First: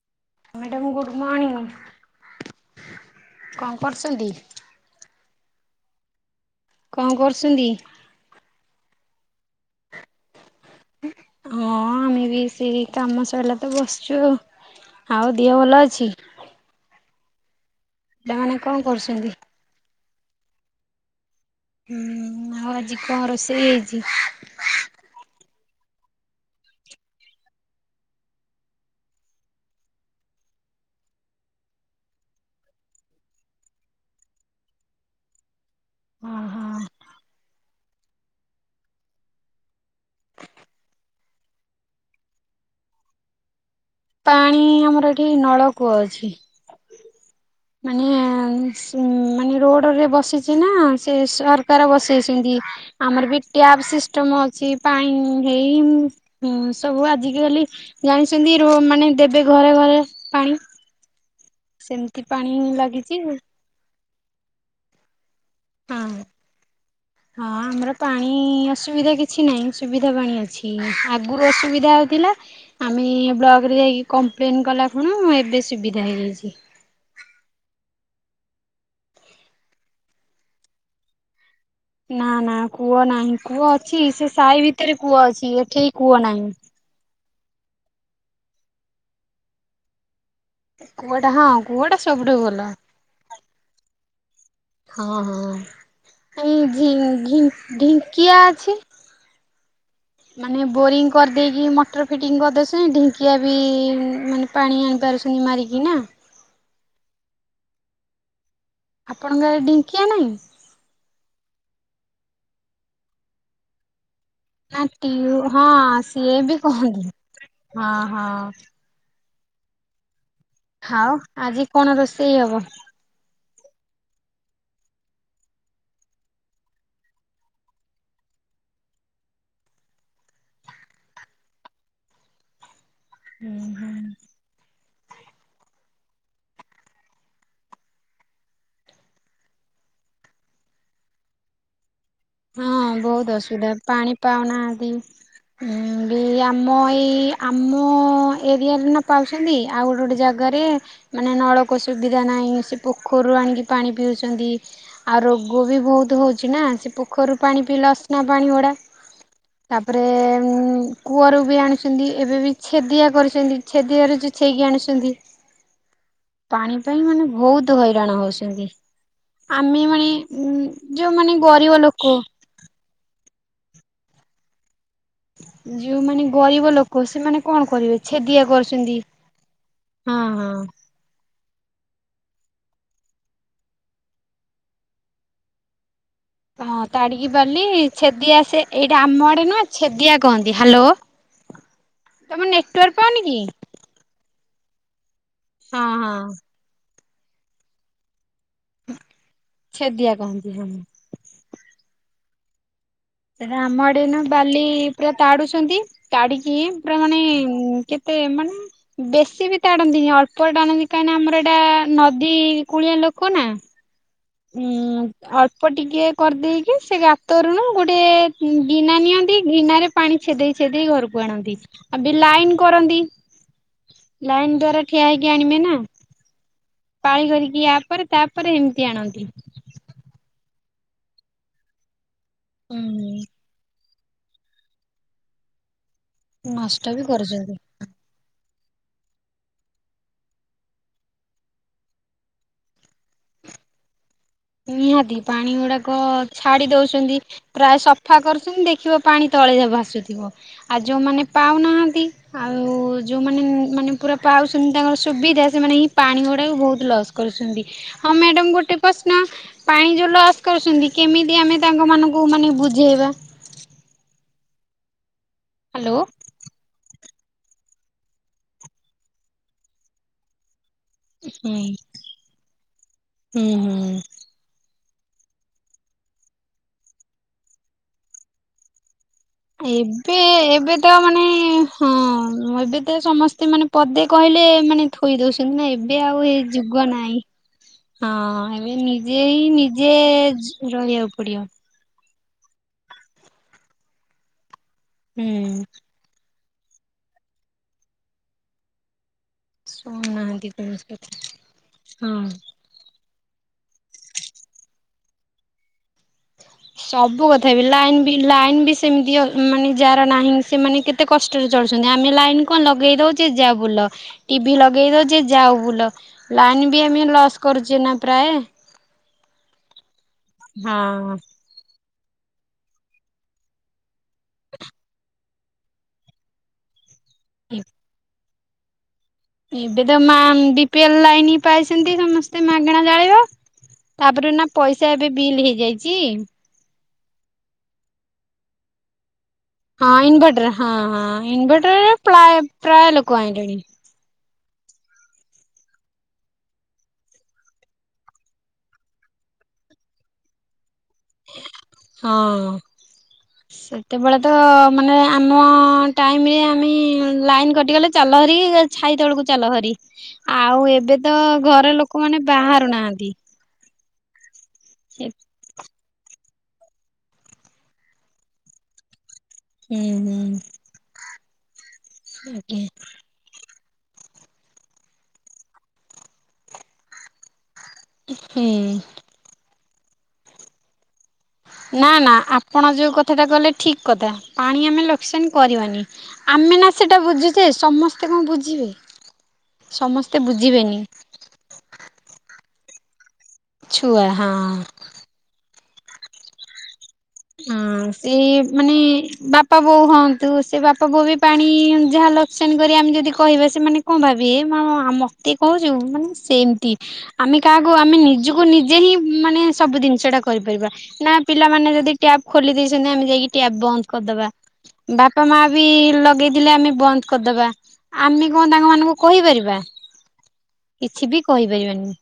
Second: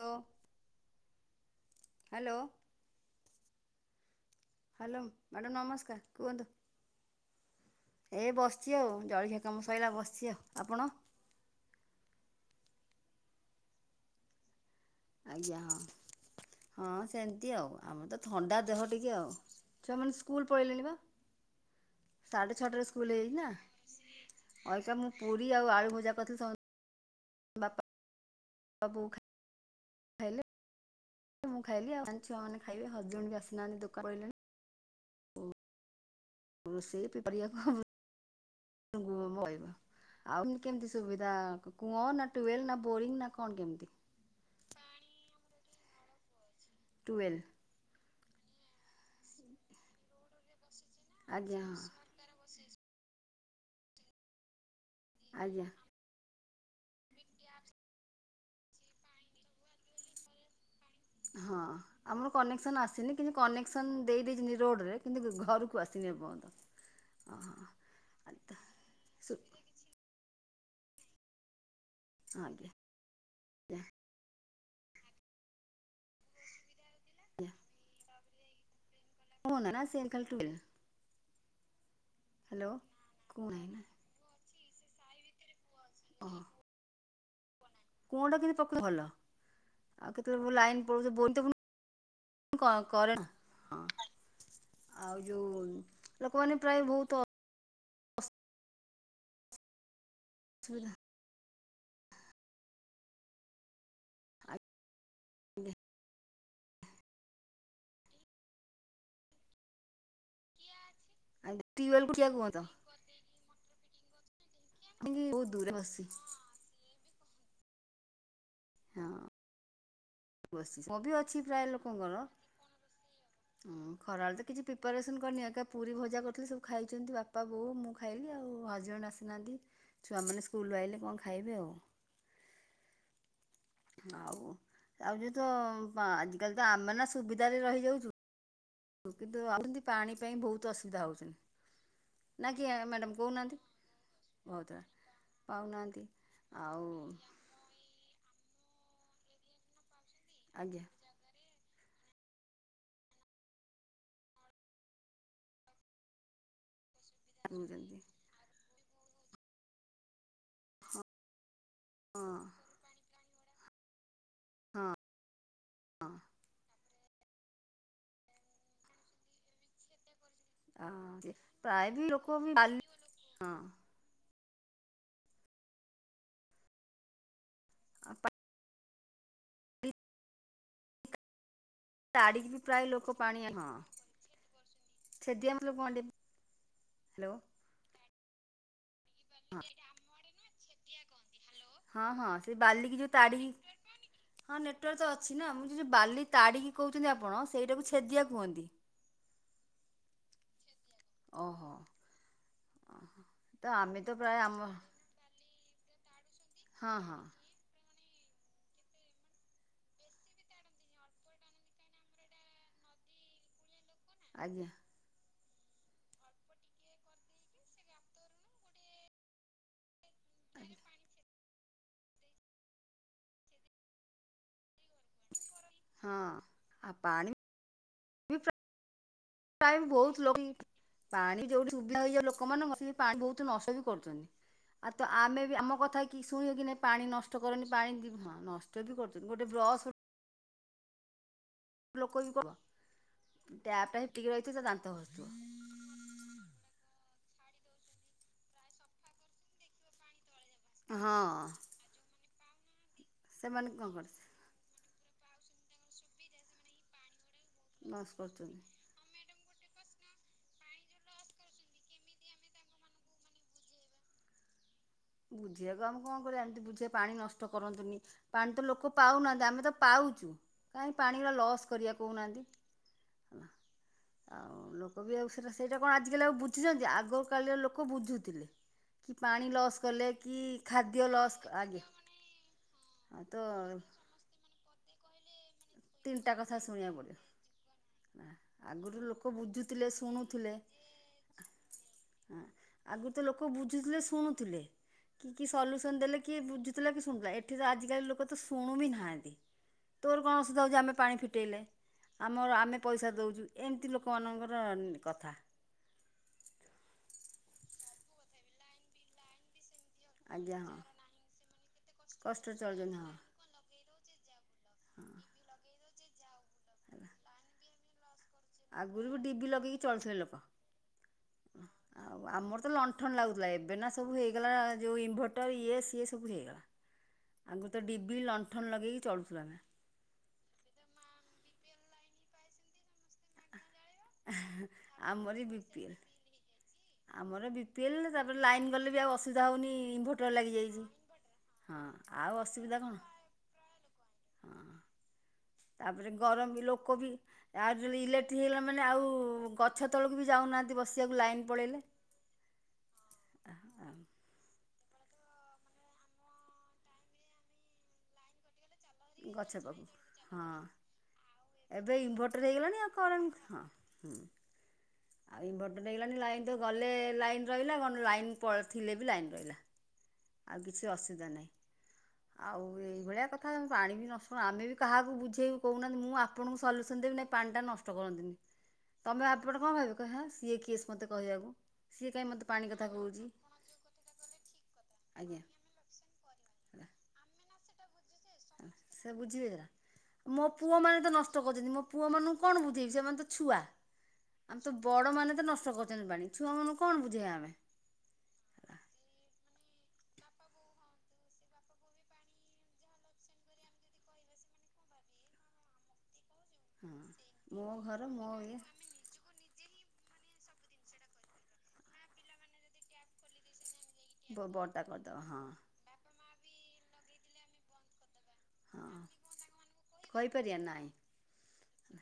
ହ୍ୟା [inaudible] madam good morning. Hello, କଣ କରୁଛନ୍ତି hello madam ନମସ୍କାର କୁହନ୍ତୁ। କଣ କରୁଛନ୍ତି? ଏ ବସିଛି ଆଉ ଜଳଖିଆ କାମ ସଇଲା ବସିଛି ଆଉ ଆପଣ ହଁ ଆମେ ବି ସେଇ କାମ ସରିଲା ତ ବସିଛୁ ଆଉ ଆଉ ଦିହ ଆଜ୍ଞା ଭଲ ହଁ ଅଛି? ହଁ ସେମିତି ଆଉ ଆମର ତ ପିଲାମାନେ ଥଣ୍ଡା କଣ ଦେହ ଟିକେ ଆଉ କରୁଛନ୍ତି? ଛୁଆମାନେ ସ୍କୁଲ ପଳେଇଲେଣି ବା ହୁଁ ସାଢେ ଆଉ ଛଅଟାରେ ଆଜି ସ୍କୁଲ କଣ ହେଇଯାଇଛି ରୋଷେଇ ହେଇଛି? ନାଁ ଅଇକା ମୁଁ ପୁରୀ ଆଉ ଆଳୁ ଭଜା କରିଥିଲି ସବୁ ଖା ଖାଇଲେ। ମୁଁ ଖାଇଲି ଆଉ ଛୁଆ ମାନେ ଖାଇବେ ହଜବେଣ୍ଡ ବି ଆସିନାହାନ୍ତି ଦୋକାନ ପଳେଇଲେଣି। ଓହୋ ରୋଷେଇ ପରିବାକୁ ହବ। [unintelligible] କହିବ। ଆଉ କେମିତି ସୁବିଧା କୂଅ ନା ଟୁଏେଲ୍ ନା ବୋରିଙ୍ଗ ନା କଣ କେମିତି? ପାଣି ଆମର ଏଠି ନଳକୂଅ ଅଛି। ଟୁଏଲ୍। ମାନେ ମାନେ ରୋଡରେ ବସିଚି ନା ସେ ଆଜ୍ଞା ସରକାର ହଁ ବସେ ସେ ସେମିତି ଆମର ବି ଟ୍ୟାବ୍ ସିଷ୍ଟମ ଅଛି ପାଣି ଆଜ୍ଞା ହେଇ ହୁଁ ସବୁ ଆଜିକାଲି ଜାଣିଛନ୍ତି ରୋ ମାନେ ଦେବେ ଘରେ ଘରେ ପାଣି। ହଁ ସେମିତି ଆମର ପାଣି କନେକ୍ସନ ଆସିନି ଲାଗିଛି କିନ୍ତୁ ହଁ। କନେକ୍ସନ ଦେଇ ଦେଇଛନ୍ତି ରୋଡରେ କିନ୍ତୁ ଘରକୁ ହଁ ଆସିନି ଏପର୍ଯ୍ୟନ୍ତ। ହଁ ଓହୋ ଆମର ପାଣି ଆଜ୍ଞା ଅସୁବିଧା କିଛି ନାହିଁ। ସୁବିଧା ପାଣି ଅଛି। ଆଗରୁ ଅସୁବିଧା ହେଉଥିଲା ଆଜ୍ଞା ଆମେ ବ୍ଲକରେ ଯାଇକି କମ୍ପ୍ଲେନ୍ କଲା ପୁଣ ଏବେ ସୁବିଧା ହେଇଯାଇଛି। ତା ମୋ ନାନା ସିଏ କାଲି ଠୁ [unintelligible] ନା ନା କୂଅ ନାହିଁ କୁଅ କୂଅ ନା ଅଛି ସେ ସାହି ଭିତରେ କୂଅ ଅଛି ଏଠି ଓ କଣଟା କେମିତି ପକେଇ ଭଲ। ଆଉ କେତେବେଳେ ପୁଣି ଲାଇନ୍ ପଳଉଛି କୂଅଟା ବୋଇତ ହଁ କୂଅଟା ସବୁଠୁ ଭଲ ପୁଣି କ କରେଣ୍ଟ୍। ହଁ ହଁ ଆଉ ହଁ ଯୋଉ ଏଇ ଲୋକମାନେ ପ୍ରାୟ ଢି ବହୁତ ଅ ଢି ଢିଙ୍କିଆ ଅଛି ମାନେ ଅସୁବିଧା ବୋରିଂ କରିଦେଇକି ମଟର ଫିଟିଙ୍ଗ କରିଦେ ସେ ଢିଙ୍କିଆ ବି ମାନେ ପାଣି ଆଣିପାରୁଛନ୍ତି ମାରିକି ନା। ଆପଣଙ୍କ ଗାଁରେ ଢ଼ିଙ୍କିଆ ନାହିଁ। ଏମିତି ଟିଅଲ୍ ପକେଇବା କୁହନ୍ତ। କରିଦେଇକି ମଟର ପିଟିଙ୍ଗ କରିଦେଇକି ନା ଟିଓ ହଁ ସିଏ ବି କହନ୍ତି ହଁ ହଁ। ହଁ ବସି ମୁଁ ବି ଖାଅ ଅଛି ପ୍ରାୟ ଆଜି କଣ ଲୋକଙ୍କର ରୋଷେଇ ହବ? ଖରାବେଳେ ତ କିଛି ପ୍ରିପାରେସନ କରିନି ଏକା ପୁରୀ ଭଜା କରିଥିଲି ସବୁ ଖାଇଛନ୍ତି ବାପା ବୋଉ ମୁଁ ଖାଇଲି ଆଉ ହଜବେଣ୍ଡ ଆସିନାହାନ୍ତି ଛୁଆମାନେ ସ୍କୁଲରୁ ଆଇଲେ କଣ ଖାଇବେ ଆଉ। ହୁଁ ହୁଁ। ଆଉ ଆଉ ଯେ ତ ଆଜିକାଲି ତ ଆମେ ନା ସୁବିଧାରେ ରହିଯାଉଛୁ। କିନ୍ତୁ [unintelligible] ପାଣି ପାଇଁ ବହୁତ ଅସୁବିଧା ହଉଛନ୍ତି। ହଁ ବହୁତ ଅସୁବିଧା ପାଣି ବହୁତ ପାଉନାହାନ୍ତି। ପାଉନାହାନ୍ତି ବି ଆମ ଆଉ ଏଇ ଆମ ଏରିଆରେ ନା ପାଉଛନ୍ତି ଆଉ ଗୋଟେ ଗୋଟେ ଜାଗାରେ ଆଜ୍ଞା ମାନେ ନଳକୂଅ ସୁବିଧା ନାଇଁ ସେ ପୋଖରୁ ଆଣିକି ପାଣି ପିଉଛନ୍ତି। ଆଉ ରୋଗ ବି ବହୁତ ହଉଚି ନା ସେ ପୋଖରୁ ପାଣି ପିଇଲେ କହୁଛନ୍ତି ଅସନା ପାଣି ଉଡ଼ା। ତାପରେ କୂଅରୁ ବି ଆଣୁଛନ୍ତି ହଁ ଏବେ ବି ଛେଦିଆ କରିଛନ୍ତି ଛେଦିଆରେ ଛେଇକି ହଁ ଆଣୁଛନ୍ତି। ପାଣି ସେଇମାନେ ବହୁତ ହଇରାଣ ହଉଛନ୍ତି। ଆମେ ମାଣେ ଉଁ ହଁ ଯୋଉମାନେ ଗରିବ ପ୍ରାୟ ଲୋକ ବି ବି ବାଲି ହଁ ଯୋଉମାନେ ଗରିବ ଲୋକ ସେମାନେ କଣ କରିବେ ଛେଦିଆ କରୁଛନ୍ତି। ହଁ ହଁ‌। ତାଡିକି ବି ପ୍ରାୟ ଲୋକ ପାଣି ହଁ ସେଦି ଆମ ଲୋକ ହଁ ତାଡିକି ବୋଲି ଛେଦି ଆସେ। ଏଇଟା ଆମ ଆଡେ ହଁ ନୁହଁ ଛେଦିଆ କୁହନ୍ତି। ହ୍ୟାଲୋ ହଁ ହଁ ତମ ସେ ବାଲିକି ନେଟୱାର୍କ ଯୋଉ ପାଉନି କି? ତାଡ଼ିକି [unintelligible] ହଁ ନେଟୱାର୍କ ତ ଅଛି ନା। ମୁଁ ହଁ ଯଉଁ ବାଲି ହଁ ତାଡ଼ିକି କହୁଛନ୍ତି ଆପଣ ସେଇଟାକୁ ଛେଦିଆ କୁହନ୍ତି। ଛେଡିଆକହନ୍ତି ହେଣି। ଓହୋ! ଓହୋ। ତ ଆମ ଆମେ ଆଡେ ତ ନା ପ୍ରାୟ ଆମ ବାଲି ପୁରା ତାଡୁଛନ୍ତି ତାଡିକି ହଁ ପୁରା ହଁ ମାନେେ। ସେ ମାନେ ବେଶୀ ବି ତାଦନ୍ତଇକାହିଁକିନା ଆମର ଏଇଟା ନଦୀ କୁଳିଆ ଲୋକ ନା। ଆଜ୍ଞା ହୁଁ। ଅଳ୍ପ ଟିକେ କରିଦେଇକି ସେ ଗାତରୁଣୁ ଗୋଟେ ଗିନା ନିଅନ୍ତି ଗିନାରେ ପାଣି ଛେଦେଇ ଛେଦେଇ ଘରକୁ। ଆଉ ଲାଇନ କରନ୍ତି ଲାଇନ ଦ୍ୱାରା ଠିଆ ହେଇକି ଆଣିବେ ନା। ହଁ। ଆଉ ପାଳି ପାଣି କରିକି ୟା ପରେ ବି ତାପରେ ଏମିତି ଆଣନ୍ତି। ପ୍ରାୟ ବହୁତ ଲୋକ ପାଣି ଯୋଉଠି ସୁବିଧା ହେଇଯିବ ଲୋକ ମାନ ଙ୍କ ହୁଁ ରପାଣି ବହୁତ ନଷ୍ଟ ବି କରୁଛନ୍ତି। ଆଉ ଆମ କଥା କେହି ଶୁଣୀବେ କି ନଷ୍ଟ ବି ପାଣି ନଷ୍ଟ କରୁଛନ୍ତି। କରନାହିଁ। ପାଣି ବହୁତ୍ ନଷ୍ଟ ବି କରୁଛନ୍ତି। ଗୋଟେ ବ୍ରସ୍ ଲୋକ ବି କ ରୁଛନ୍ତି। ଟ୍ୟାପ ଟା ସେତିକି ରହିଛି ନିହାତି ପାଣି ଗୁଡାକ ଛାଡି ଦଉଛନ୍ତି। ପ୍ରାୟ ସଫା କରୁଛନ୍ତି ଦେଖିବ ପାଣି ତଳେ ଭାସୁଥିବ। ଆଉ ହଁ ଯୋଉମାନେ ପାଉନାହାନ୍ତି। ଆଉ ଯୋଉମାନେ ସେମାନେ କଣ ମାନେ କର ପୁରା, ପାଉଛନ୍ତି ତାଙ୍କର ସୁବିଧା ସେମାନେ ହିଁ ପାଣି ଗୁଡ଼ାକ ବହୁତ ଲସ୍ କରୁଛନ୍ତି। ଲସ୍ ହଁ କରୁଛନ୍ତି ମ୍ୟାଡ଼ମ୍ ଗୋଟେ, ପ୍ରଶ୍ନ ପାଣି ଯେଉଁ ଲସ କରୁଛନ୍ତି କେମିତି ଆମେ ତାଙ୍କମାନଙ୍କୁ ମାନେ ବୁଝେଇବା। ବୁଝିବାକୁ ହ୍ୟାଲୋ ଆମେ କଣ କ ରିବା ଏମତି ବୁଝେଇବା ପାଣି ନଷ୍ଟକର ନାହିଁ। ନଷ୍ଟ କରନ୍ତୁନି ପାଣି ତ ଲୋକ ପାଉନାହାନ୍ତି। ଆମେ ତ ପାଉଛୁ। କାହିଁ ପାଣି ଗୁଡ଼ା ହୁଁ ଲସ୍ କରିବା କହୁନାହାନ୍ତି ହୁଁ ହୁଁ। ଆଉ ଲୋକ ବି ଆଉ, ସେଇଟା ସେଇଗୁଡ଼ାକଣ ଆଜିକାଲିଲୋକଆଉ ବୁଝୁଛନ୍ତି। ଆଗ କାଳର ଲୋକ ବୁଝୁଥିଲେ କି ପାଣି ଲସ୍ କଲେ ଏବେ କି ଏବେ ତ ଖାଦ୍ୟ ମାନେ ଲସ୍ ଆଜ୍ଞା ହଁ ଏବେ ତ ସମସ୍ତେ ମାନେ ପଦେ କହିଲେ ମାନେ କହି ଦଉଛନ୍ତି ନା ଏବେ ଆଉ ତିନିଟା ଏ କଥା ଯୁଗ ଶୁଣିବାକୁ ନାହିଁ ପଡ଼ିବ ହଁ ଏବେ ଆଗରୁ ନିଜେ ଲୋକ ହିଁ ବୁଝୁଥିଲେ ନିଜେ ଶୁଣୁଥିଲେ ରହିବାକୁ ପଡିବ ହଁ ଆଗରୁ ତ ଲୋକ ବୁଝୁଥିଲେ ଶୁଣୁଥିଲେ ହୁଁ କି ସଲ୍ୟୁସନ୍ ଦେଲେ କି ବୁଝୁଥିଲେ କି ଶୁଣୁଥିଲେଏଠି ତ ଆଜିକାଲି ଲୋକ ଶୁଣୁ ବି ନାହାଁନ୍ତି ତୋର କଣ ଶୁଣୁନାହାନ୍ତି ଆସୁବିଧା ହଉଛି କୌଣସି ଆମେ କଥା ପାଣି ଫିଟେଇଲେ ହଁ। ଆମର ଆମେ ପଇସା ଦେଉଛୁ। ଏମିତି ଲୋକମାନଙ୍କର କଥା ସବୁ କଥାବି ଲାଇନ୍ ବି ଲାଇନ୍ ବି ସେମିତି ମାନେ ଯାହାର ନାହିଁ। ଆଜ୍ଞା ହଁ ସେମାନେ କେତେ କଷ୍ଟରେ ଚଳୁଛନ୍ତି, ଆମେ ଲାଇନ୍ କଷ୍ଟରେ କଣ ଲଗାଇ ଚଳୁଛନ୍ତି ହଁ ଦେଉଛେ ଯାହା ବୁଲ ଟିଭି ଲଗେଇ ଦଉଚେ ଯାଓ ବୁଲ। ଲାଇନ ବି ଆମେ ଲସ୍ କରୁଛେ ନା ପ୍ରାୟ, ଆଗରୁ ବି ଡିିବି ରି ଲଗେଇକି ଚଳୁଥିଲେ ଲୋକ। ହଁ। ଆଉ ଆମର ତ ଲଣ୍ଠନ ଲାଗୁଥିଲା। ଏବେ ନା ସବୁ ହେଇଗଲା, ଯେଉଁ ଇନଭର୍ଟର ଇଏ ସିଏ ସବୁ ହେଇଗଲା। ଆଗରୁ ତ ଡିବିରି ଲଣ୍ଠନ ଲଗେଇକି ଚଳୁଥିଲୁ ଆମେ। ଏବେ ତ ମା ବି, ପି, ଏଲ ଲାଇନ ପାଇଛନ୍ତି ସମସ୍ତେ ମାଗଣା ଜାଳିବ। ତାପରେ ନା ପଇସା ଏବେ ଆମରି ବିଲ୍ ବି ପି ହେଇଯାଇଛି ଏଲ୍ ଆମର ବି ପିଏଲ ତାପରେ ଲାଇନ୍ ଗଲେ ବି ଆଉ ଅସୁବିଧା ହେଉନି ହଁ ଇନଭଟର ଇନଭର୍ଟର ହଁ ଲାଗିଯାଇଛି। ହଁ ହଁ ଇନଭର୍ଟରରେ ପ୍ରାୟ ଆଉ ଅସୁବିଧା ପ୍ରାୟ ଲୋକ କଣ? ଆଇଲେଣି ହଁ। ତାପରେ ଗରମ ବି ଲୋକ ବି ଆଉ ଯଦି ଇଲେକ୍ଟ୍ରିକ ହେଇଗଲା ମାନେ ଆଉ ଗଛ ତଳକୁ ବି ଯାଉନାହାଁନ୍ତି ବସିବାକୁ ଲାଇନ୍ ପଳେଇଲେ ହଁ। ସେତେବେଳେ ତ ମାନେ ଆମ ଟାଇମରେ ଆମେ ଲାଇନ୍ କଟିଗଲେ ଚାଲ ହେରି ଛାଇ ତଳକୁ ଚାଲ ଗଛ ହରି ପାଖକୁ ହଁ ଆଉ ଏବେ ତ ଘର ଏବେ ଲୋକମାନେ ଇନଭର୍ଟର୍ ବାହାରୁ ହେଇଗଲାଣି ଆଉ ନାହାନ୍ତି କରେଣ୍ଟ ହଁ। ହୁଁ ଆଉ ଇନଭର୍ଟଣ୍ଟ ହେଇଗଲାଣି ଲାଇନ୍ ତ ଗଲେ ଲାଇନ୍ ରହିଲା ଲାଇନ୍ ଥିଲେ ବି ଲାଇନ୍ ରହିଲା ହୁଁ ହୁଁ। ଆଉ କିଛି ଅସୁବିଧା ନାହିଁ ଆଉ ଆଜ୍ଞା ଏଇଭଳିଆ କଥା କାରଣ ପାଣି ବି ନ ଶୁ ଆମେ ବି କାହାକୁ ବୁଝେଇକୁ କହୁନାହାଁନ୍ତି ଆପଣଙ୍କୁ ସଲୁୟସନ ଦେବି ନାହି ପାଣିଟା ନ ନଷ୍ଟ କରନ୍ତୁନି ହୁଁ। ତମେ ଏପଟ କଣ କହିବ ହେଁ ସିଏ କିଏ ସେ ମୋତେ କହିବାକୁ ସିଏ କାହିଁ ମୋତେ ପାଣି କଥା କହୁଛି ଠିକ୍ କଥା ପାଣି ଆମେ ଲୋକସନ୍ ଆଜ୍ଞା କରିବାନି ଆମେ ନା ହେଲା ସେଇଟା ବୁଝୁଛେ ସମସ୍ତେ କଣ ବୁଝିବେ ସେ ବୁଝିବେ ସମସ୍ତେ କେରେକା ମୋ ବୁଝିବେନି। ପୁଅ ମାନେ ତ ନଷ୍ଟ କରୁଛନ୍ତି ମୋ ପୁଅ ମାନଙ୍କୁ କଣ ବୁଝେଇବି ସେମାନେ ତ ଛୁଆ ଆମେ ତ ବଡ଼ ମାନେ ତ ନଷ୍ଟ କରୁଛନ୍ତି ପାଣି ଛୁଆମାନଙ୍କୁ କଣ ବୁଝ ହଁ ସେ ମାନେ ବାପା ବୋଉ ହୁଅନ୍ତୁ ସେ ବାପା ବୋଉ ବି ପାଣି ଯାହା ସେମିତି କରିବେ ଆମେ ଯଦି କହିବା ସେମାନେେ କଣ ଭାବିବେ ମତେ କହୁଛୁ ମାନେ ସେମତି ତି ଆମେ ହଁ ମୋ କାହାକୁ ଆମେ ଘର ମୋ ନିଜକୁ ଇଏ ନିଜେ ହିଁ ଉଁ ମାନେ ସବୁ ଜିନିଷ ଟା କରିପାରିବା ନା ପିଲାମାନେ ଯଦି ଟ୍ୟାବ ଖୋଲି ଦେଇଛନ୍ତି ଆମେ ଯାଇକି ଟ୍ୟାବ ବନ୍ଦ କରିଦବା ବଡଟା କରିଦେବା ବାପା ମା ହଁ ବି ଲଗେଇଥିଲେ ଆମେ ବନ୍ଦ କରିଦବା। ଆମେ କଣ ତାଙ୍କ ହଁ ମାନଙ୍କୁ କହିପାରିବା କହିପାରିବା ନାଇଁ କିଛି ବି କହିପାରିବାନି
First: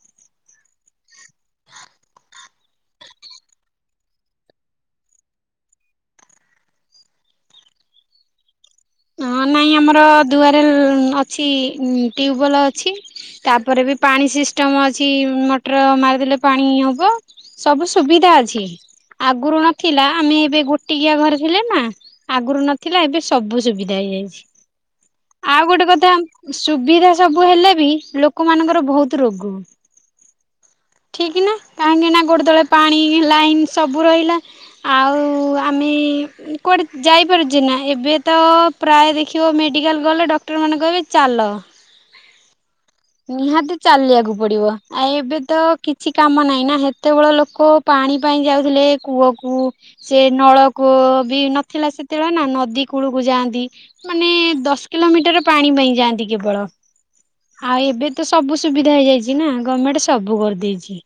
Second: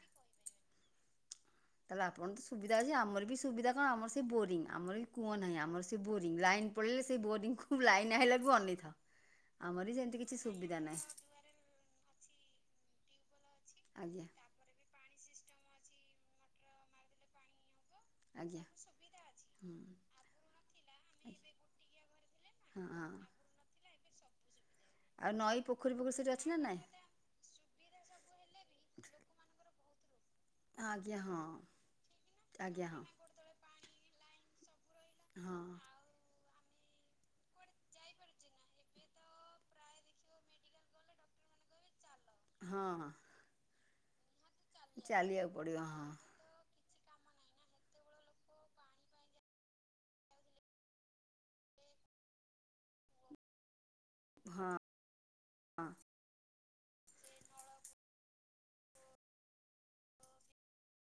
ତାହେଲେ ଆପଣ ତ ସୁବିଧା ଅଛି ଆମର ବି ସୁବିଧା କଣ ଆମର ସେ ବୋରିଂ ଆମର ବି କୂଅ ନାହିଁ ଆମର ସେ ବୋରିଂ ଲାଇନ୍ ପଳେଇିଲେ ସେ ବୋରଂକୁ ଲାଇନ୍ ଆଇଲାକୁ ଅନେଇଥ ହଁ ନାହିଁ ଆମର ଦୁଆରେ ଉଁ ଅଛି ଉଁ ଟ୍ୟୁବୱେଲ୍ ଅଛି ତାପରେ ବି ଆଜ୍ଞା ପାଣି ସିଷ୍ଟମ ଅଛି ମଟର ମାରିଦେଲେ ପାଣି ହବ ସବୁ ସୁବିଧା ଆଜ୍ଞା ଅଛି ଆଗରୁ ହୁଁ। ନଥିଲା ଆମେ ଏବେ ଗୋଟିକିଆ ଘରେ ଥିଲେ ନା ଆଗରୁ ହଁ ନଥିଲା ହଁ ଏବେ ସବୁ ଯାଇଛି। ନଈ ଆଉ ଗୋଟେ ପୋଖରୀ କଥା ପୋଖରୀ ସେଠି ଅଛି ନା ନାଇଁ ସୁବିଧା ସବୁ ହେଲେ ବି ଲୋକମାନଙ୍କର ବହୁତ ରୋଗ ଆଜ୍ଞା ହଁ। ଠିକ ନା କାହିଁକି ନା ଗୋଟେ ତଳେ ଆଜ୍ଞା ପାଣି ହଁ ଲାଇନ ସବୁ ରହିଲା ଆଉ ହଁ ଆମେ କୁଆଡ଼େ ଯାଇପାରୁଛି ନା ଏବେ ତ ପ୍ରାୟ ଦେଖିବ ମେଡ଼ିକାଲ ଗଲେ ଡକ୍ଟରମାନେ କହିବେ ଚାଲ ହଁ ହଁ। ନିହାତି ଚାଲିବାକୁ ପଡିବ ଆଉ ଏବେ ଚାଲିବାକୁ ତ ପଡିବ ହଁ କିଛି କାମ ନାହିଁ ନା ସେତେବେଳ ଲୋକ ପାଣି ପାଇଁ ଯାଉଥିଲେ କୂଅକୁ ସେ ନଳକୂଅ ବି ନଥିଲା ସେତେବେଳେ ନା ନଦୀ କୂଳକୁ ଯାଆନ୍ତି। ମାନେ ହଁ ଦଶ କିଲୋମିଟର ପାଣି ହଁ ପାଇଁ ଯାଆନ୍ତି କେବଳ ଆଉ ଏବେ ତ ସବୁ ସୁବିଧା ହେଇଯାଇଛି ନା ଗମେଣ୍ଟ ସବୁ କରିଦେଇଛି।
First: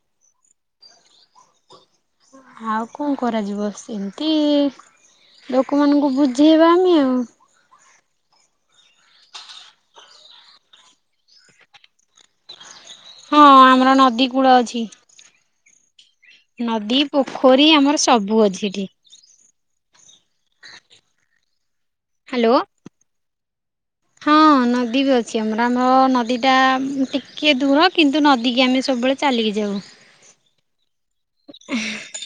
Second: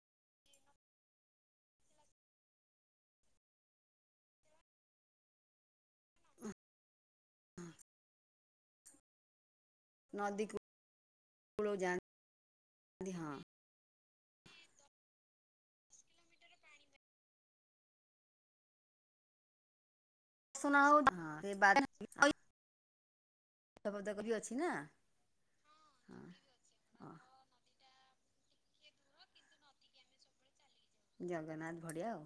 ଆଉ କଣ କରାଯିବ ସେମିତି ଲୋକମାନଙ୍କୁ ବୁଝେଇବା ଆମେ ଆଉ [inaudible] ନଦିକୁ [inaudible] କୁଳ କୁ ଯାନ [unintelligible] ହଁ ଆମର ନଦୀ କୂଳ ଅଛି ନଦୀ ପୋଖରୀ ଆମର ସବୁ ଅଛି ଏଠି [inaudible] ହାଲୋ ହଁ ନଦୀ ବି ଅଛି ଆମର ଆମର ନଦୀଟା ଉମ ହଁ ଟିକ୍ କେ ଦୂର କିନ୍ତୁ ନଦୀକି ଆମେ ସବୁବେଳେ ଚାଲିକି ଯାଉ ଜଗନ୍ନାଥ ଭଳିଆ ଆଉ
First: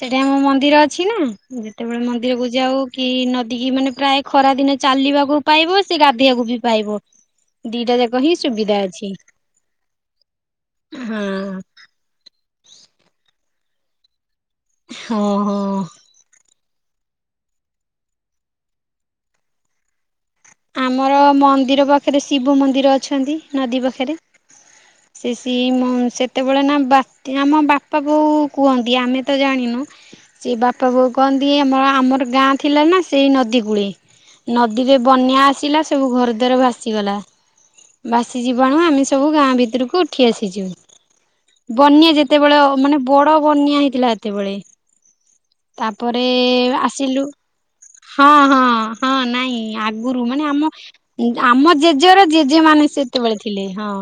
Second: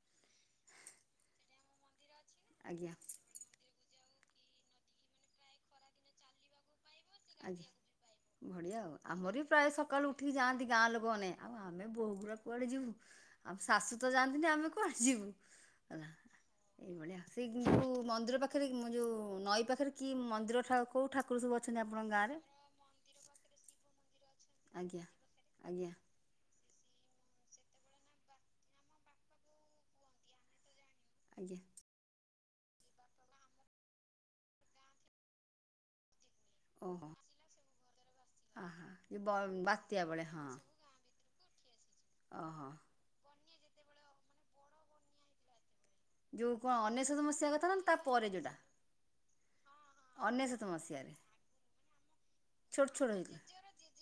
ସେଠି ଆମ ମନ୍ଦିର ଅଛି ନା ଯେତେବେଳେ ମନ୍ଦିରକୁ ଯାଉ ଆଜ୍ଞା। କି ନଦୀ କି ମାନେ ପ୍ରାୟ ଖରା ଦିନେ ଚାଲିବାକୁ ପାଇବ ସେ ଗାଧୋଇବାକୁ ବି ପାଇବ ଆଜ୍ଞା ଦିଟା ଯାକ ହିଁ ସୁବିଧା ବଢିଆ ଆଉ ଅଛି ଆମର ବି ପ୍ରାୟ ସକାଳୁ ଉଠିକି ଯାଆନ୍ତି ଗାଁ ଲୋକ ହଁ ମାନେ ଆଉ ଆମେ ବୋହୁଗୁଡ଼ା କୁଆଡେ ଯିବୁ ଆମ ଶାଶୁ ତ ଯାଆନ୍ତିନି ଆମେ କୁଆଡେ ହଁ ଯିବୁ ହଁ। ହେଲା ଏଇଭଳିଆ ସେ କିନ୍ତୁ ମନ୍ଦିର ପାଖରେ ମୁଁ ଯେଉଁ ନଈ ପାଖରେ କି ମନ୍ଦିର ଠା କଉ ଠାକୁର ସବୁ ଅଛନ୍ତି ଆ ସେଠି ଶିବ ମନ୍ଦିର ଅଛନ୍ତି ନଦୀ ପାଖରେ ଆଜ୍ଞା ସେ ଶି ମ ଆଜ୍ଞା [inaudible] ସେତେବେଳେ ନା ବା ଆମ ବାପା ବୋଉ କୁହନ୍ତି ଆମେ ତ ଜାଣିନୁ ସେ ବାପା ବୋଉ କହନ୍ତି ଆଜ୍ଞା ଆମ ଆମର ଗାଁ ଥିଲା ନା ସେଇ ନଦୀ କୂଳେ ନଦୀରେ ବନ୍ୟା ଆସିଲା ସବୁ ଘରଦ୍ବାର ଓହୋ। ଭାସିଗଲା ଭାସିଯିବାଣୁ ଆହା ଆମେ ଯୋଉ ବ ସବୁ ଗାଁ ଭିତରକୁ ବାତ୍ୟା ବେଳେ ଉଠି ହଁ ଆସିଛୁ ବନ୍ୟା ଯେତେବେଳେ ଓହୋ। ଅ ମାନେ ବଡ ବନ୍ୟା ହେଇଥିଲା ଯେତେବେଳେ ତାପରେ ଯୋଉ କଣ ଅନେଶତ ଆସିଲୁ ମସିହା କଥା ନା ତାପରେ ହଁ ଯୋଉଟା ହଁ ହଁ ନାଇଁ ଆ ଗୁରୁ ମାନେ ଅନେଶତ ଆମ ମସିହାରେ ଉମ ଆମ ଜେଜେର ଜେଜେ ମାନେ ଛୋଟ ଛୋଟ ହେଇଥିଲା। ସେତେବେଳେ ଥିଲେ ହଁ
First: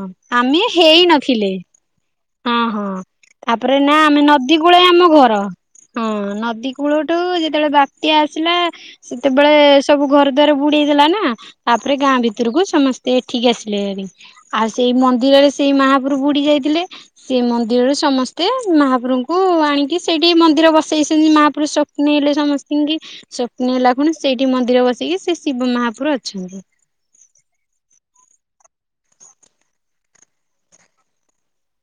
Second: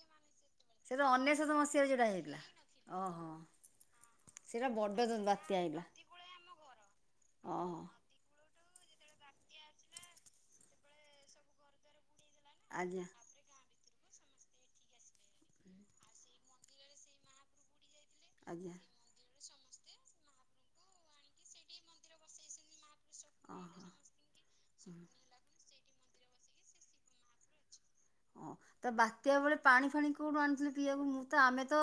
ଆମେ ହେଇନଥି ଅନେଶ୍ବତ ମସିହାରେ ଯୋଉଟା ହେଇ ହଁ ହଁ ତାପରେ ନା ଆମେ ନଦୀ ସେଇଟା କୂଳେ ବଡ଼ ଆମ ଦ ଘର ବାତ୍ୟା ହେଇଥିଲା ହଁ ନଦୀ କୂଳଠୁ ଯେତେବେଳେ ଓହୋ ବା ତ୍ଯା ଆସିଲା ସେତେବେଳେ ସବୁ ଘର ଦ୍ୱାର ବୁଡେଇ ଦେଲା ନା ତାପରେ ଗାଁ ଭି ତୁରୁ କୁ ଆଜ୍ଞା। ସମସ୍ତେ ଏଠିକି ଆସିଲେ ହେରି ସେଇ ମନ୍ଦିରରେ ସେଇ ମାହାପୁରୁ ବୁଡି ଯାଇଥିଲେ ସେ ମନ୍ଦିରରେ ସମସ୍ତେ ଆଜ୍ଞା। ମହାପୁରୁଙ୍କୁ କୁ ଆଣିକି ସେଇଠି ମନ୍ଦିର ବସେଇଛନ୍ତି ମହାପୁରୁ ସ୍ୱପ ନେଇଲେ ସମସ୍ତି ଙ୍କି ସ୍ୱପ୍ନେ ଓହୋ ଲାଗୁନି ସେଇଠି ମନ୍ଦିରେ ହୁଁ। ବସିକି ସେ ଶିବ ମାହାପୁରୁ ଅଛନ୍ତି ହଁ ତ ବାତ୍ୟା ବେଳେ ପାଣି ଫାଣି କୋଉଠୁ ଆଣିଥିଲୁ ପିଇବାକୁ ମୁଁ ତ ଆମେ ତ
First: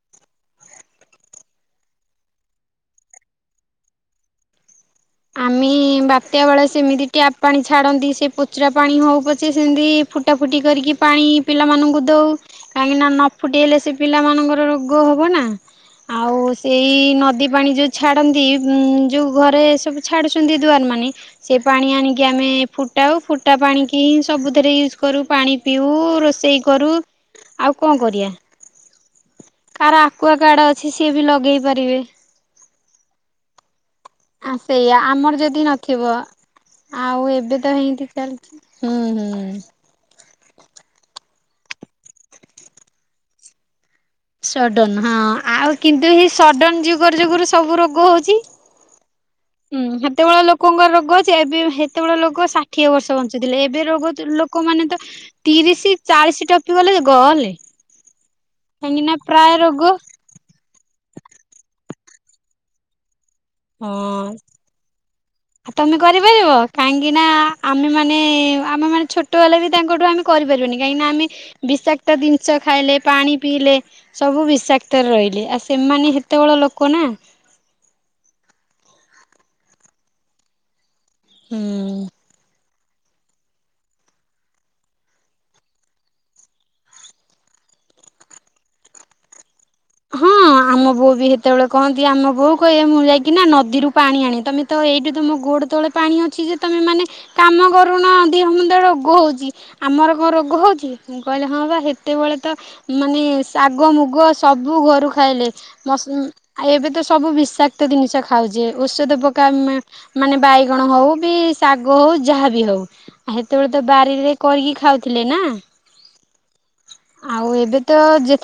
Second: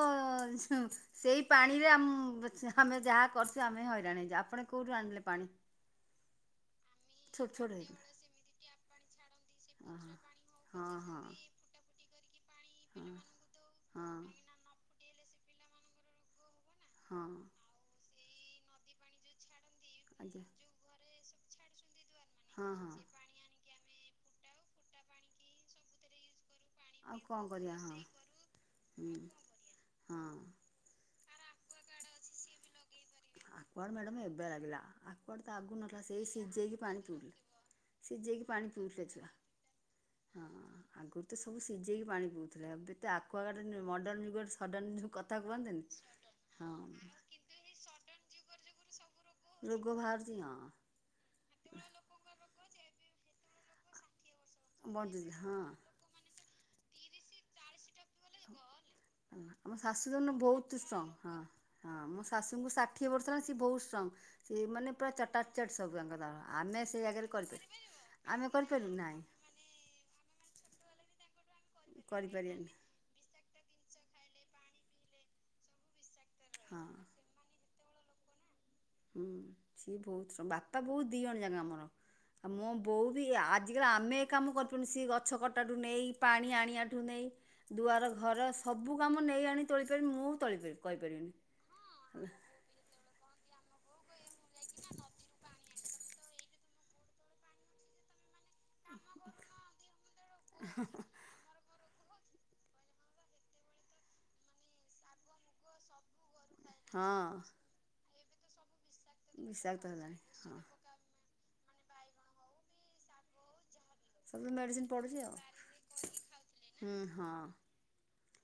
ସୁ ସେଇ ପାଣିରେ ଆମ ଯାହା ଆମେ ଯାହା କରଛୁ ଆମେ ହଇରାଣ ହେଇଛୁ ଆପଣ କଉଠୁ ଆଣିଥିଲେ ପାଣି ମି ବାପ ତ୍ଯା ବେଳେ ସେମିତି ଟ୍ୟାପ୍ ଛୋଟ ପାଣି ଛୋଟ ହେଇକି। ଛାଡ଼ନ୍ତି ସେଇ ପୋଚରା ପାଣି ହଉ ପଛେ ସେମିତି ଫୁଟା ଫୁଟି କରିକି ପାଣି ପିଲାମାନଙ୍କୁ ଦେଉ କାହିଁକିନା ନ ଫୁଟେଇଲେ ସେଇ ପିଲାମାନଙ୍କର ରୋଗ ରୋଗ ହବ ନା ଆଉ ସେଇ ହବ ନା। ହଁ ନଦୀ ପାଣି ଯଉ ଛାଡ଼ନ୍ତି ଯଉ ଘରେ ଆଜ୍ଞା। ଛାଡୁଛନ୍ତି ଦୁଆର ମାନେ ସେ ପାଣି ଆଣିକି ଆମେ ହଁ ହଁ। ଫୁଟାଉ ଅଟା ପାଣିକି ହି ସବୁଥିରେ ୟୁଜ୍ କରୁ ପାଣି ପିଉ ରୋଷେଇ କରୁ କଣ କରିବା ଆଉ ହଁ କଣ କରିବା ହୁଁ କାହାର ଆକୁଆ ହଁ ଗାର୍ଡ଼ ଅଛି ସିଏ ବି ଲଗେଇ ପାରିବେ [unintelligible] ଗୁଆଡ଼ ମ୍ୟାଡ଼ମ ଏବେଆ ଆ ଲାଗିଲା ସେଇଆ ଆକୁଆ ଆମର ଗାଡ୍ ତ ଯଦି ଆଗୁ ନଥିଲା ନଥିବ ସେଇ ସିଝେଇକି ପାଣି ଆଉ ଏବେ ତ ପିଉଥିଲେ ଏମିତି ସିଝେଇକି ଚାଲିଛି। ପାଣି ହୁଁ ପିଉଥିଲେ ଛୁଆ ହୁଁ। ହଁ ଆଗୁରୁ ତ ସବୁ ସିଝେଇକି ପାଣି ପିଉଥିଲେ ଏବେ ତ ଆକୁୁଆଗାର୍ଡ଼ ମଡ଼ର୍ଣ୍ଣ ସଡନ ହଁ ଆଉ କିନ୍ତୁ ଏ ସଡନ ହଁ। ଯୁଗର ଯୁଗରୁ ସବୁ ରୋଗ ହୋଉଚି। ହୁଁ ରୋଗ ବାହାରୁଛି ହେତେବେଳେ ହଁ। ଲୋକଙ୍କ ରୋଗ ଅଛି ଏବେ ସେତେବେଳେ ହେତେବେଳେ ଲୋକ ଷାଠିଏ ବର୍ଷ ବଞ୍ଚୁଥିଲେ ଏବେ ରୋଗ ଲୋ ଲୋକମାନେତ ବଞ୍ଚୁଥିଲେ ହଁ। ତିରିଶି ଲୋକମାନେ ଚାଳିଶି ତ ଟପି ଗଲେ ଗଲେ। କାହିଁକି ନା ପ୍ରାୟ ଆମ ରୋଗ ଶାଶୁ ଜୋଉଦିନ ବହୁତ୍ ବହୁତ ଷ୍ଟ୍ରଙ୍ଗ୍ ହଁ ହଁ ମୋ ଶାଶୁଙ୍କୁ ଷାଠିଏ ବର୍ଷ ହେଲାଣି ସିଏ ବହୁତ ହଁ। ଷ୍ଟ୍ରଙ୍ଗ ସିଏ ମାନେ ପ୍ରାୟ ଚାରିଟା ତମେ କରିପାରିବ କାହିଁକି ନା କରିପାରିବୁ ଆମେ ମାନେ ଆମେ କରିପାରିବୁ ମାନେ ନାହିଁ। ଛୋଟହେଲେ ବି ତାଙ୍କଠୁ ଆମେ କରିପାରିବନି କାହିଁକିନା ଆମେ ବିଷାକ୍ତ ଜିନିଷ କରିପାରିବାନି। ଖାଇଲେ ପାଣି ପିଇଲେ ସବୁ ବିଷାକ୍ତରେ ରହିଲେ ଆଉ ସେମାନେ ହେତେବେଳ ହଁ। ଲୋକ ନା। ହୁଁ ସିଏ ବହୁତ ବାପା ବୋଉ ଦିଇଅଣ ଯାକ ଆମର। ହୁଁ। ଆଉ ମୋ ବୋଉ ବି ଆଜିକାଲି ଆମେ ଏ କାମ କରିପାରୁନୁ ସିଏ ଗଛ କଟାଠୁ ନେଇ ପାଣି ଆଣିବାଠୁ ନେଇ ଦୁଆର ଘର ସବୁ କାମ ନେଇ ଆଣି ତୋଳି ପାରିବି ହଁ ମୁଁ ତୋଳି ପାରିବି କରିପାରିବିନି। କହେ ମୁଁ ଯାଇକି ନା ନଦୀରୁ ପାଣି ଆଣେ ତମେ ତ ଏଇଠୁ ତମ ଗୋଡ ତଳେ ପାଣି ଅଛି ଯେ ତମେ ମାନେ କାମ କରୁନ ଦେହ ମୁ କେତେ ରୋଗ ହୋଉଚି ଆମର କଣ ରୋଗ ହୋଉଚି। କହିଲେ ହଁ ବା ହେତେବେଳେ ତ ମାନେ ଶାଗ ମୁଗ ସବୁ ଘରୁ ଖାଇଲେ ଏବେ ତ ସବୁ ବିଷାକ୍ତ ହଁ। ବିଷାକ୍ତ ଜିନିଷ ଖାଉଚେ ଔଷଧ ପକା ବିଷାକ୍ତ ହେଲାଣି ମାନେ ହଁ। ବାଇଗଣ ହୋଉ ବି ଶାଗ ହୋଉ ଯାହାବି ହୋଉ ହେତେବେଳେ ତ ବାରିରେ ସବୁ କରିକି ମେଡ଼ିସିନ ପଡ଼ୁଛି ଖାଉଥିଲେ ଆଉ ନା। ହୁଁ ହଁ। ଆଉ ଏବେ ତ ଯେ